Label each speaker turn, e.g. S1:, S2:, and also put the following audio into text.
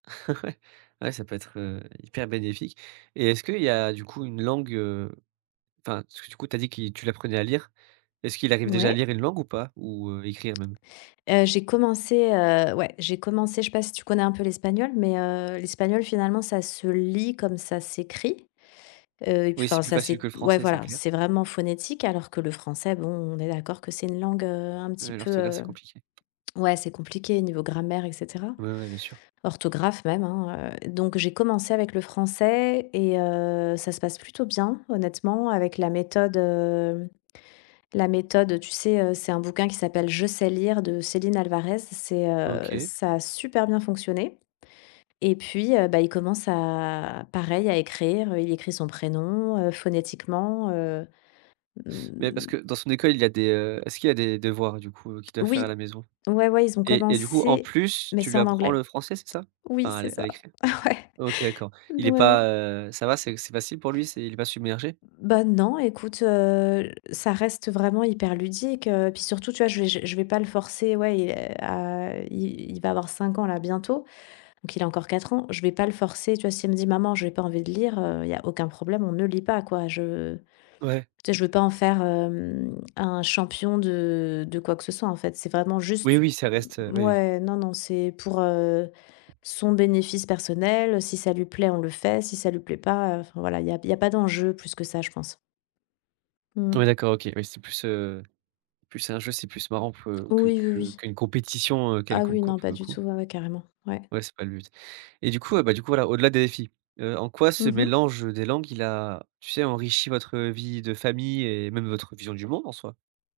S1: Ouais, ça peut être, heu, hyper bénéfique, et est-ce qu'il y a, du coup, une langue, heu, enfin, parce que, du coup, tu as dit qui tu l'apprenais à lire, est-ce qu'il arrive déjà à
S2: Ouais.
S1: lire une langue ou pas, ou, heu, écrire même?
S2: Heu, j'ai commencé, heu, ouais, j'ai commencé, je sais pas si tu connais un peu l'espagnol, mais, heu, l'espagnol, finalement, ça se lit comme ça s'écrit. Heu, et puis
S1: Oui,
S2: enfin,
S1: c'est plus
S2: ça
S1: facile
S2: c'est
S1: que le
S2: ouais,
S1: français, c'est
S2: voilà,
S1: clair.
S2: c'est vraiment phonétique, alors que le français, bon on est d'accord que c'est une langue, heu, un petit
S1: Heu,
S2: peu,
S1: l'orthographe, c'est
S2: heu,
S1: compliqué.
S2: ouais, c'est compliqué niveau grammaire, et cetera.
S1: Ouais, ouais, bien sûr.
S2: Orthographe, même, hein, heu, donc, j'ai commencé avec le français et heu, ça se passe plutôt bien. Honnêtement, avec la méthode, heu, la méthode, tu sais, heu, c'est un bouquin qui s'appelle «Je sais lire» de Céline Alvarez, c'est, heu,
S1: OK.
S2: ça a super bien fonctionné, et puis, heu, bah, il commence à pareil à écrire, heu, il écrit son prénom, heu, phonétiquement, heu,
S1: Mais parce
S2: mmh.
S1: que, dans son école, il a des, heu, est-ce qu'il a des devoirs, du coup, heu, qu'il doit faire à la
S2: Oui,
S1: maison?
S2: ouais, ouais, ils ont
S1: Et et du coup, en
S2: commencé,
S1: plus,
S2: mais
S1: tu
S2: c'est
S1: lui
S2: en
S1: apprends le
S2: anglais.
S1: français, c'est ça,
S2: Oui,
S1: enfin, à
S2: c'est
S1: l à
S2: ça.
S1: l'écrire?
S2: Ouais,
S1: OK, d'accord.
S2: d
S1: Il est pas,
S2: ouais.
S1: heu, ça va, c'est c'est facile pour lui, c'est il est pas submergé?
S2: Bah, non, écoute, heu, ça reste vraiment hyper ludique, heu, puis, surtout, tu vois, je je je vais pas le forcer, ouais, il, heu, à, heu, il il va avoir 5 ans là, bientôt, donc, il a encore 4 ans. Je vais pas le forcer, tu vois? S'il me dit: «Maman, j'ai pas envie de lire», heu, il y a aucun problème, on ne lit pas, quoi. Je
S1: Ouais.
S2: tu sais je veux pas en faire, hem, un champion de de quoi que ce soit, en fait. C'est vraiment
S1: Oui,
S2: juste
S1: oui ça reste, heu, oui, oui.
S2: mouais, non, non, c'est pour, heu, son bénéfice personnel. Si ça lui plaît, on le fait. Si ça lui plaît pas, enfin, voilà, il y a il y a pas d'enjeu plus que ça, je pense.
S1: Ouais,
S2: Mmh.
S1: d'accord OK, oui c'est plus, heu, c'est plus un jeu, c'est plus marrant, peu que
S2: Oui, oui,
S1: que
S2: oui.
S1: qu'une compétition, heu,
S2: Ah
S1: quelconque,
S2: oui,
S1: quoi,
S2: non,
S1: pour
S2: pas
S1: le
S2: du
S1: coup.
S2: tout, ouais, ouais, carrément. Ouais.
S1: Ouais, c'est pas le but, et du coup, ah bah du coup, voilà, au-delà des défis, heu, en quoi ce
S2: Mmh mh.
S1: mélange, heu, des langues, il a tu sais, enrichi votre vie de famille et même votre vision du monde, en soi?